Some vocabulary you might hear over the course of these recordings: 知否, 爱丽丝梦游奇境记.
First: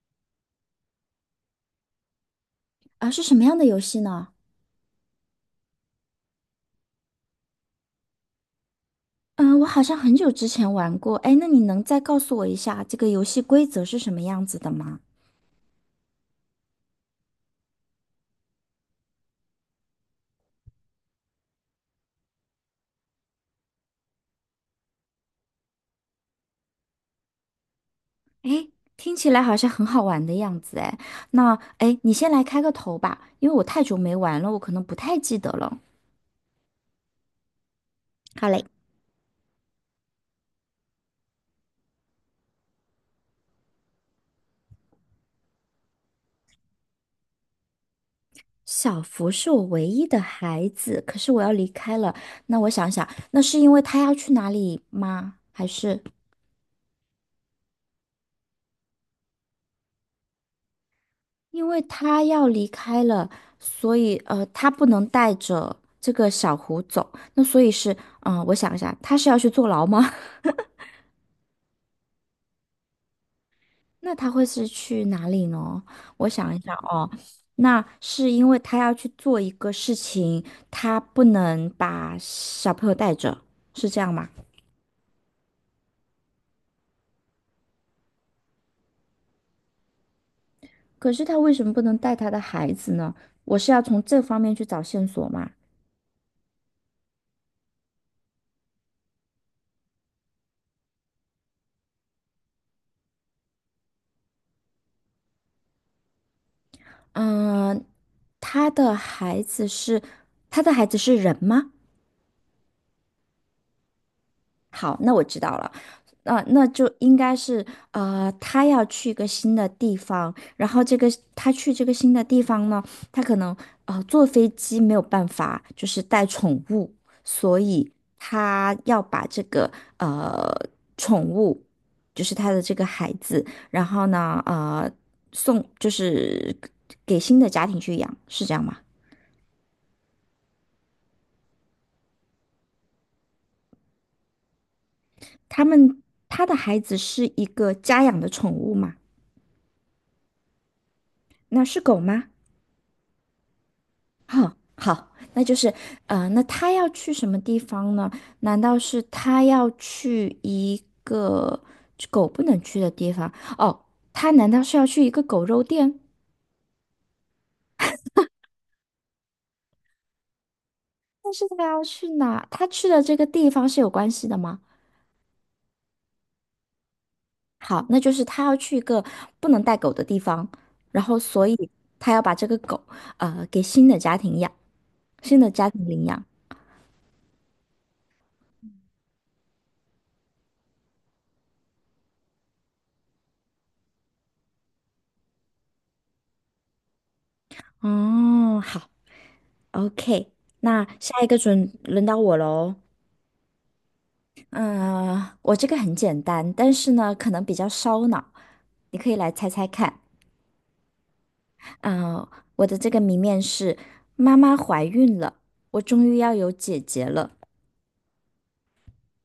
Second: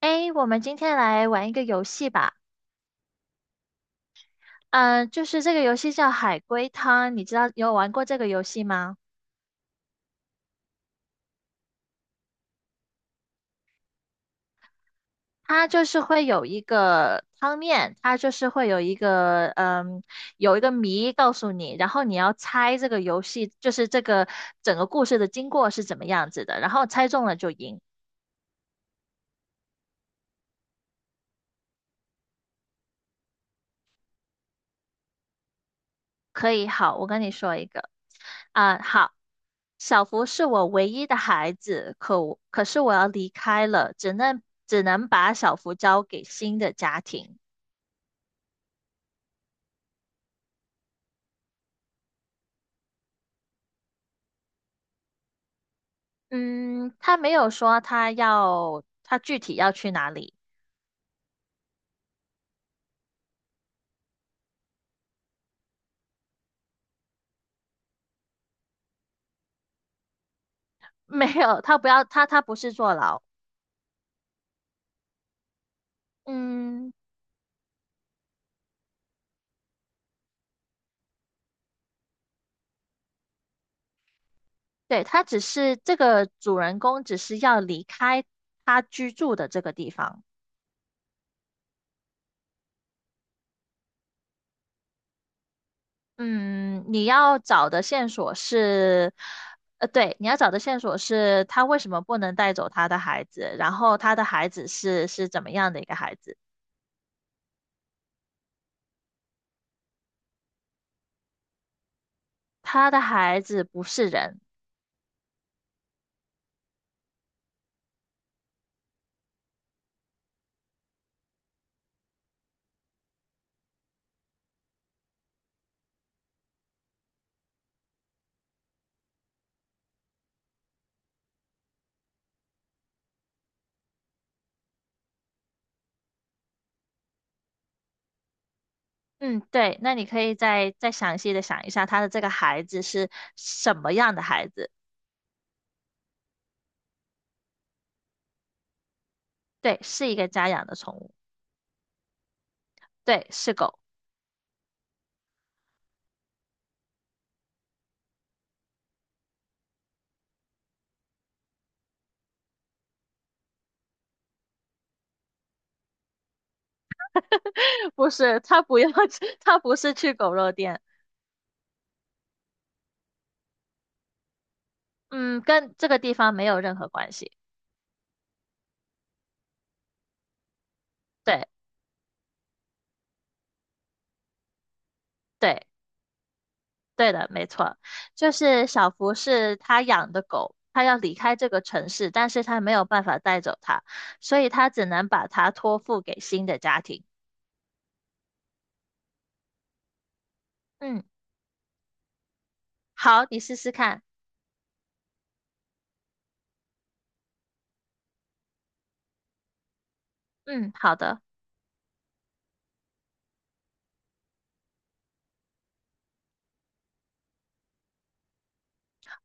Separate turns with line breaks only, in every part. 诶，我们今天来玩一个游戏吧。
啊，是什么样的游戏呢？
嗯、就是这个游戏叫海龟汤，你知道有玩过这个游戏吗？
嗯，我好像很久之前玩过。哎，那你能再告诉我一下这个游戏规则是什么样子的吗？
它就是会有一个汤面，它就是会有一个嗯，有一个谜告诉你，然后你要猜这个游戏，就是这个整个故事的经过是怎么样子的，然后猜中了就赢。
哎，听起来好像很好玩的样子。哎，那哎，你先来开个头吧，因为我太久没玩了，我可能不太记得了。
可以，好，我跟你说一个，
好嘞，
好，小福是我唯一的孩子，可是我要离开了，只能把小福交给新的家庭。
小福是我唯一的孩子，可是我要离开了。那我想想，那是因为他要去哪里吗？还是？
嗯，他没有说他具体要去哪里。
因为他要离开了，所以他不能带着这个小胡走。那所以是，我想一下，他是要去坐牢吗？
没有，他不是坐牢。
那他会是去哪里呢？我想一下
嗯，
哦，那是因为他要去做一个事情，他不能把小朋友带着，是这样吗？
对，他只是这个主人公只是要离开他居住的这个地方。
可是他为什么不能带他的孩子呢？我是要从这方面去找线索嘛？
嗯，你要找的线索是，呃，对，你要找的线索是他为什么不能带走他的孩子，然后他的孩子是怎么样的一个孩子？
嗯、他的孩子是，他的孩子是人吗？
他的孩子不是人。
好，那我知道了。那就应该是他要去一个新的地方，然后这个他去这个新的地方呢，他可能坐飞机没有办法，就是带宠物，所以他要把这个呃宠物，就是他的这个孩子，然后呢送就是给新的家庭去养，是这样吗？
嗯，对，那你可以再详细的想一下，他的这个孩子是什么样的孩子？
他们他的孩子是一个家养的宠物吗？
对，是一个家养的宠物。
那是狗吗？
对，是狗。
哼，好，那就是，那他要去什么地方呢？难道是他要去一个狗不能去的地方？哦，他难道是要去一个狗肉店？
不是，他不要去，他不是去狗肉店。
但是他要去哪？他去的这个地方是有关系的吗？
嗯，跟这个地方没有任何关系。
好，那就是他要去一个不能带狗的地方，然后
对。
所以他要把这个狗，呃，给新的家庭养，新的
对，
家庭领养。
对的，没错，就是小福是他养的狗，他要离开这个城市，但是他没有办法带走它，所以他只能把它托付给新的家庭。
哦，好，OK，那
嗯，
下一个准轮到我喽。
好，你试试看。
嗯，我这个很简单，但是呢，可能比较烧脑，你可以来猜猜看。
嗯，好的。
嗯，我的这个谜面是：妈妈怀孕了，我终于要有姐姐了。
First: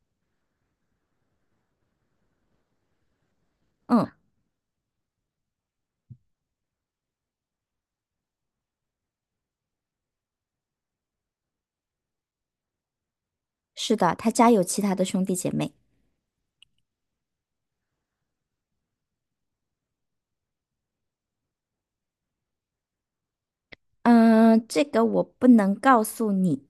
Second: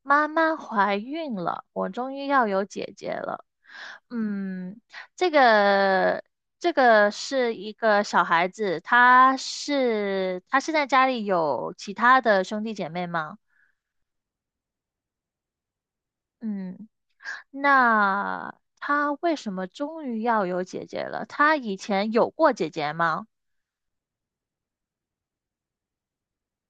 妈妈怀孕了，我终于要有姐姐了。
嗯，
嗯，这个这个是一个小孩子，他是在家里有其他的兄弟姐妹吗？
是的，她家有其他的兄弟姐妹。
嗯，那他为什么终于要有姐姐了？他以前有过姐姐吗
嗯，这个我不能告诉你。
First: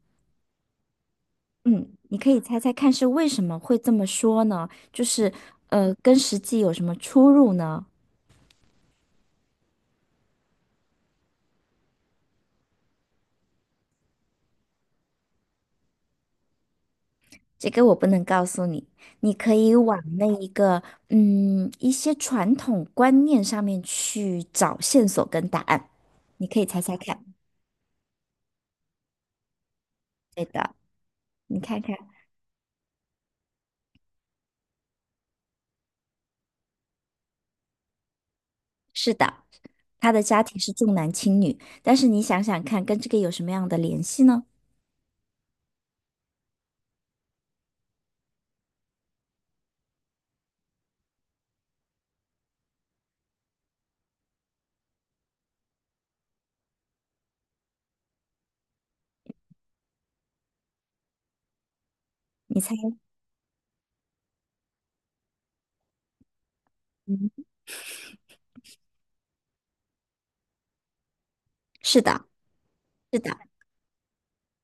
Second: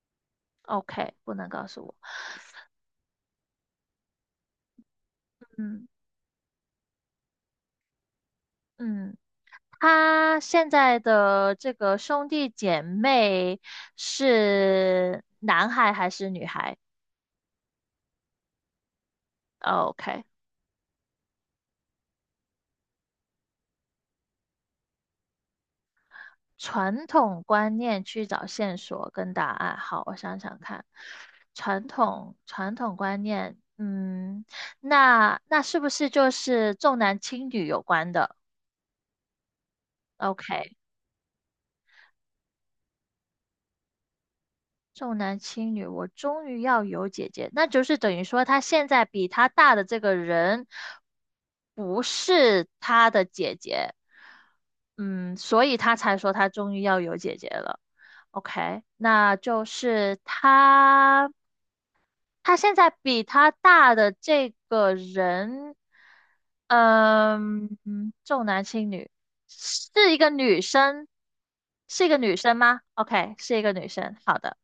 ？OK,不能告诉
嗯，
我。
你可以猜猜看是为什么会这么说呢？就是
嗯
跟实际有什么出入呢？
嗯，他现在的这个兄弟姐妹是男孩还是女孩
这个我不能告诉你，你可以往
？OK,
那一个一些传统观念上面去找线索跟答案，你可以猜猜
传
看。
统观念去找线索跟答案。好，我想
对
想
的，
看，
你看看，
传统观念，嗯，那那是不是就是重男轻女有关的
是的，他的家庭是
？OK。
重男轻女，但是你想想看，跟这个有什么样的联系呢？
重男轻女，我终于要有姐姐，那就是等于说他现在比他大的这个人不是他的姐姐，嗯，所以他才说他终于要有姐姐了。OK,那就是他，他
你猜，
现在比他大的这个人，
嗯，
嗯，重男轻女，是一个女生，
是
是一个
的，
女生吗
是
？OK,
的。
是一个女生，好的。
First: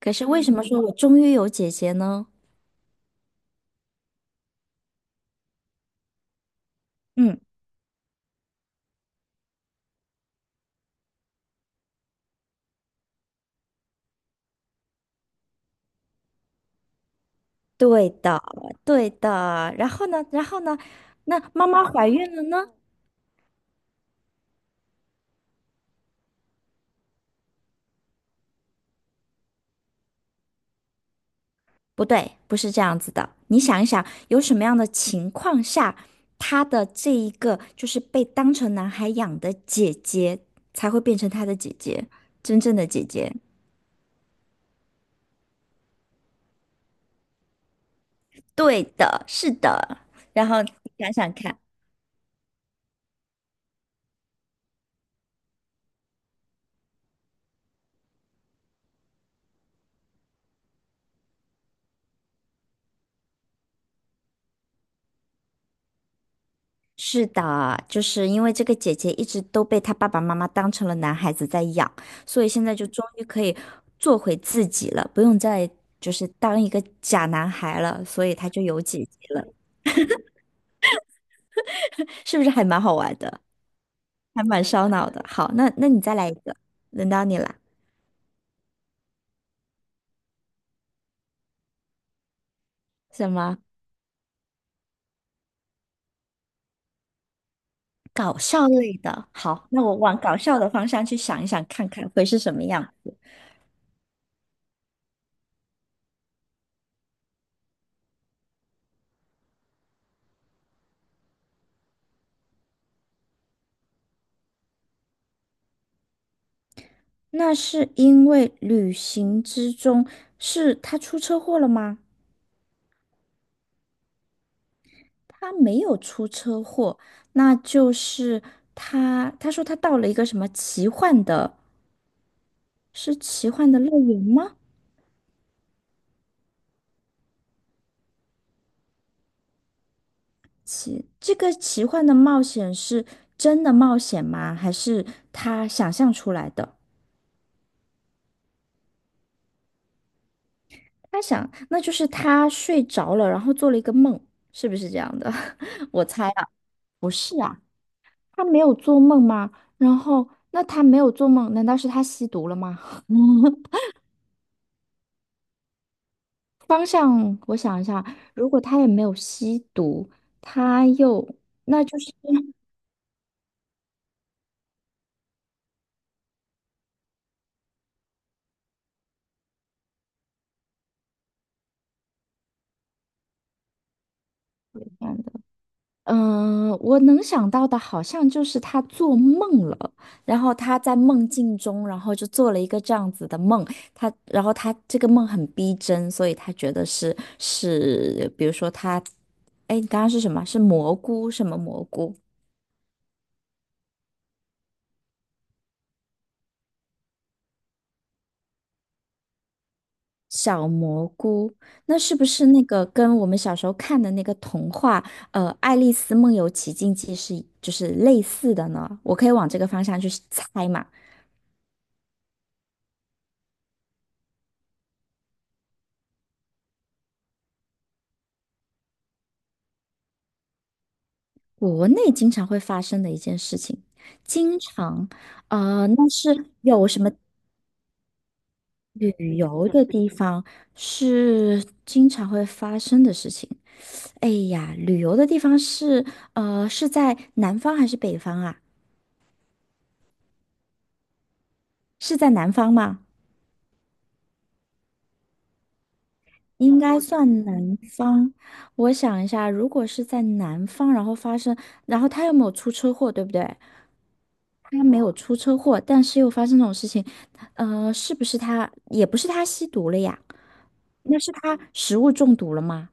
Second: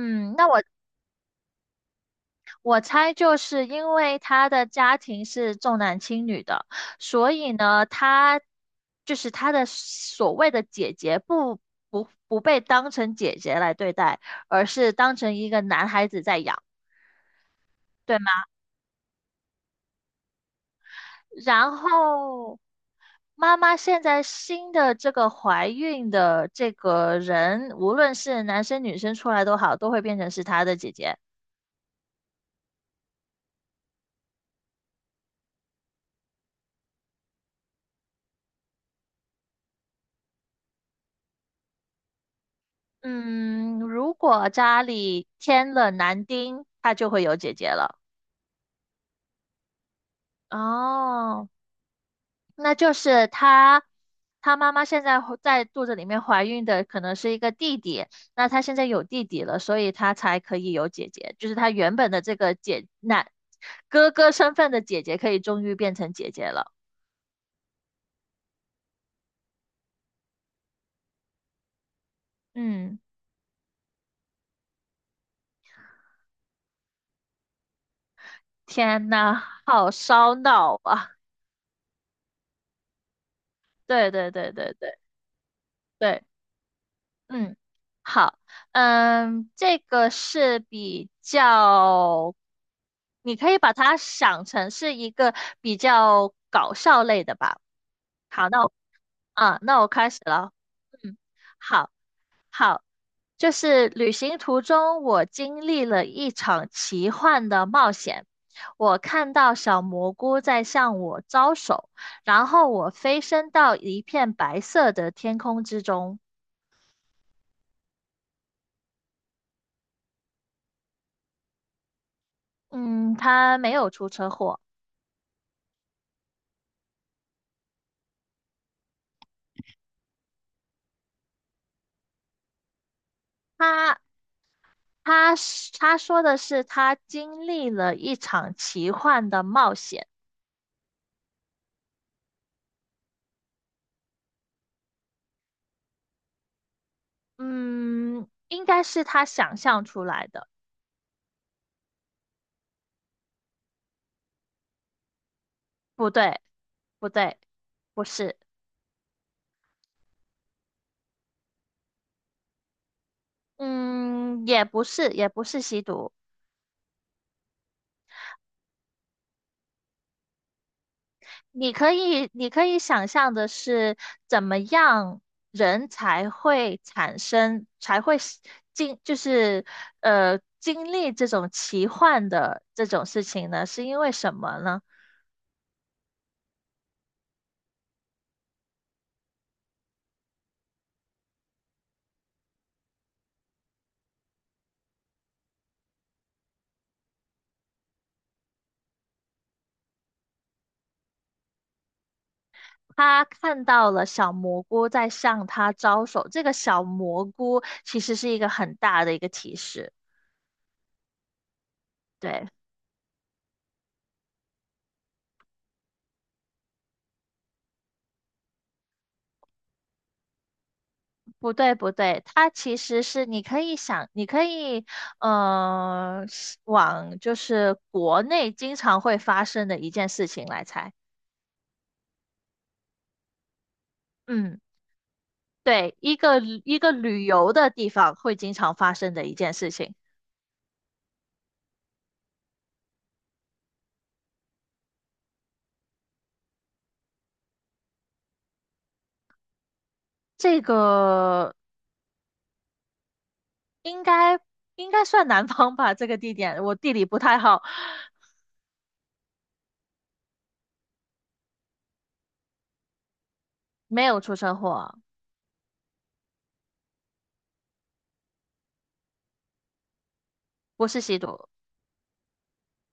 可是为
那
什么说我终于有姐姐呢？
我猜就是因为他的家庭是重男轻女的，所
嗯，
以呢，就是他的所谓的姐姐不不被当成姐姐来对待，而是当成一个男孩子在养，
对
对吗？
的，对的。然后呢，然后呢，那妈
然
妈怀孕了
后
呢？
妈妈现在新的这个怀孕的这个人，无论是男生女生出来都好，都会变成是他的姐姐。
不对，不是这样子的。你想一想，有什么样的情况下，他的这一个就是被当成男孩养的姐姐，才会变成他的姐姐，真正的姐姐？
嗯，如果家里添了男丁，他就会有姐姐了。
对的，是的。然后你想想
哦，
看，
那就是她，她妈妈现在怀在肚子里面怀孕的可能是一个弟弟，那她现在有弟弟了，所以她才可以有姐姐，就是她原本的这个哥哥身份的姐姐可以终于变成姐姐了。
是的，就是因为这个姐姐一直都被他爸爸妈妈当成了男孩子在养，所以现在就
嗯，
终于可以做回自己了，不用再就是当一个假男孩了，所以他就有姐
天
姐
呐，
了，
好烧脑啊！
是不是还蛮好玩的？
对对
还
对
蛮
对
烧
对
脑的。好，那你再
对。
来一个，轮到你
嗯，
了。
好，嗯，这个是比较，
什
你可以
么
把它想成是一个比较搞笑类的吧。
搞
好，
笑类的？
啊，
好，
那
那
我
我
开
往
始
搞
了。
笑的方向去
嗯，
想一想，看
好，
看会是什么
好，
样。
就是旅行途中，我经历了一场奇幻的冒险。我看到小蘑菇在向我招手，然后我飞升到一片白色的天空之中。
那是因为旅行之中是他出车祸了吗？
嗯，他没有出车祸。
他没有出车祸，那就是他说他到了一个什么奇幻的，是奇幻的
他
乐园吗？
他说的是他经历了一场奇幻的冒险。
奇，这个奇幻的冒险是真的冒险吗？还是他想象出来的？
嗯，应该是他想象出来的。
他想，那就是他睡着了，然后做了一个梦，是不是这样的？我
不
猜
对，
啊，
不对，不是。
他没有做梦吗？然后，那他没有做梦，难道是他吸毒了吗？嗯
嗯，也不是，也不是吸毒。
方向，我想一下，如果他也没有吸毒，他又，那就是这
你可以想象的是怎么样人才会是经就是呃经历这种奇幻的这种事情呢？是因为什么呢？
样的。嗯，我能想到的好像就是他做梦了，然后他在梦境中，然后就做了一个这样子的梦，他，然后他这个梦很逼真，所以他觉得是，比如说他，哎，你刚刚是什么？是蘑菇，什么蘑菇？
他看到了小蘑菇在向他招手，这个小蘑菇其实是一个很大的一个提示。
小蘑菇，那是不是
对，
那个跟我们小时候看的那个童话，呃，《爱丽丝梦游奇境记》是就是类似的呢？我可以往这个方向去猜嘛？
不对，不对，它其实是你可以想，你可以，呃，是往就是国内经常会发生的一件事情来猜。
国内经常会发生的一件事情，
嗯，
经常，呃，
对，
那是
一
有
个
什么
旅游的地方会经常发生的一
旅
件
游
事
的
情。
地方是经常会发生的事情？哎呀，旅游的地方是，呃，是在南方还是北方啊？
这个
是在南方吗？
应该应该算南方吧，这个地点我
应
地
该
理不太
算
好。
南方。我想一下，如果是在南方，然后发生，然后他又没有出车祸，对不对？
没有出车
他
祸。
没有出车祸，但是又发生这种事情，呃，是不是他，也不是他吸毒了呀？
不是吸
那是
毒。
他食物中毒了吗？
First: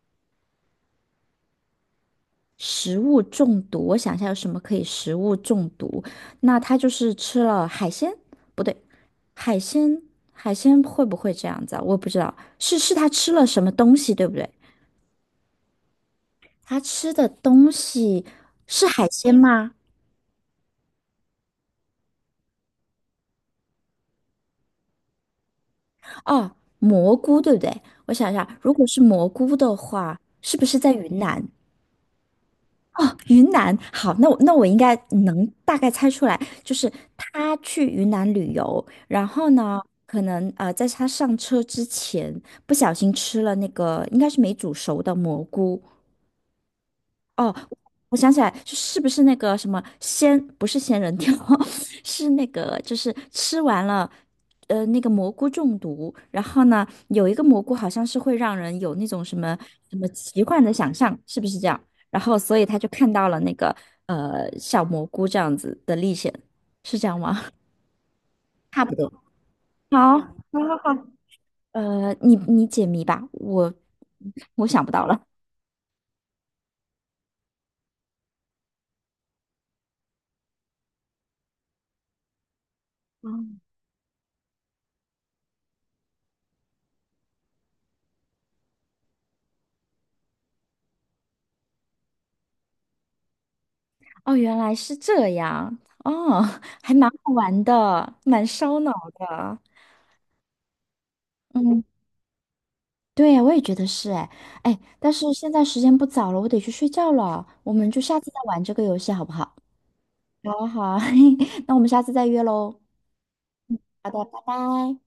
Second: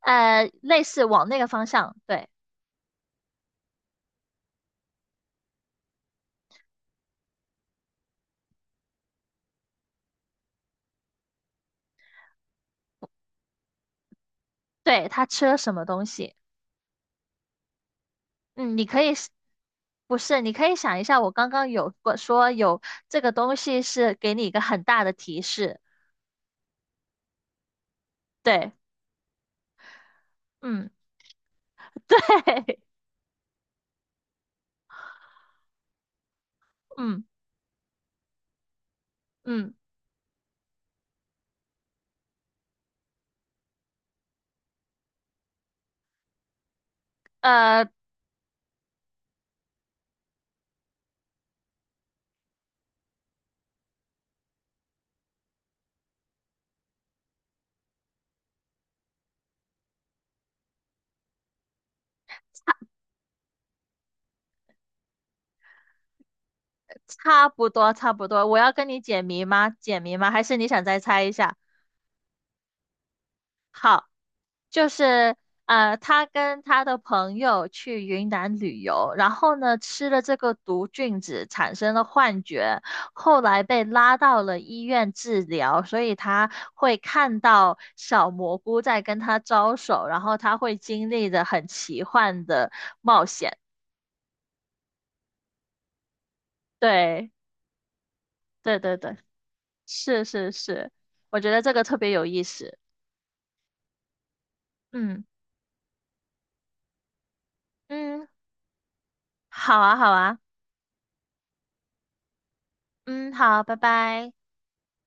呃，类似往那个方向，对。
食物中毒，我想一下有什么可以食物中毒？那他就是吃了海鲜，不对，海鲜，海鲜会不会这样子啊？我不知道，是他吃了什么东西，对不对？
对，他吃了什么东西？
他吃的东西
嗯，你
是
可
海
以是。
鲜吗？
不是，你可以想一下，我刚刚有过说有这个东西是给你一个很大的提示。
哦，蘑菇，对不对？我想一下，
对。
如果是蘑菇的话，是不是
嗯，
在云南？
对。
哦，云南，好，那我应该能大概猜出来，就是
嗯
他去云南旅游，然后
嗯。
呢，可能在他上车之前不小心吃了那个应该是没煮熟的蘑菇。哦，
呃，
我想起来，就是不是那个什么仙，不是仙人跳，是那个就是吃完了。那个蘑菇中毒，然后呢，有一个蘑菇好像是会让人有那种什么什么奇幻的想象，是不是这样？然后所以他就看到了那个小蘑菇这样子的历险，是这样吗？
差不多，我要
差
跟
不
你
多。
解谜吗？解谜吗？
好，
还是你想再猜一下？
你解谜吧，我想
就
不到了。
是呃，他跟他的朋友去云南旅游，然后呢吃了这个毒菌子，产生了幻觉，后来被拉到了医院治疗，所以他会看到小蘑菇在跟他招手，然后他会经历的很奇幻的冒险。
哦，原来是这样，哦，还蛮
对，
好玩的，蛮
对
烧脑
对对，
的。
是是是，我觉得这
嗯
个特别有意思。
对呀，我也觉得是哎哎，但
嗯
是现在时间不早了，我得去睡觉了。我们就下
嗯，
次再玩这个游戏好不好？
好啊好啊，
好啊，好啊，那我们下次再约喽。
嗯好，拜
好的，
拜。
拜拜。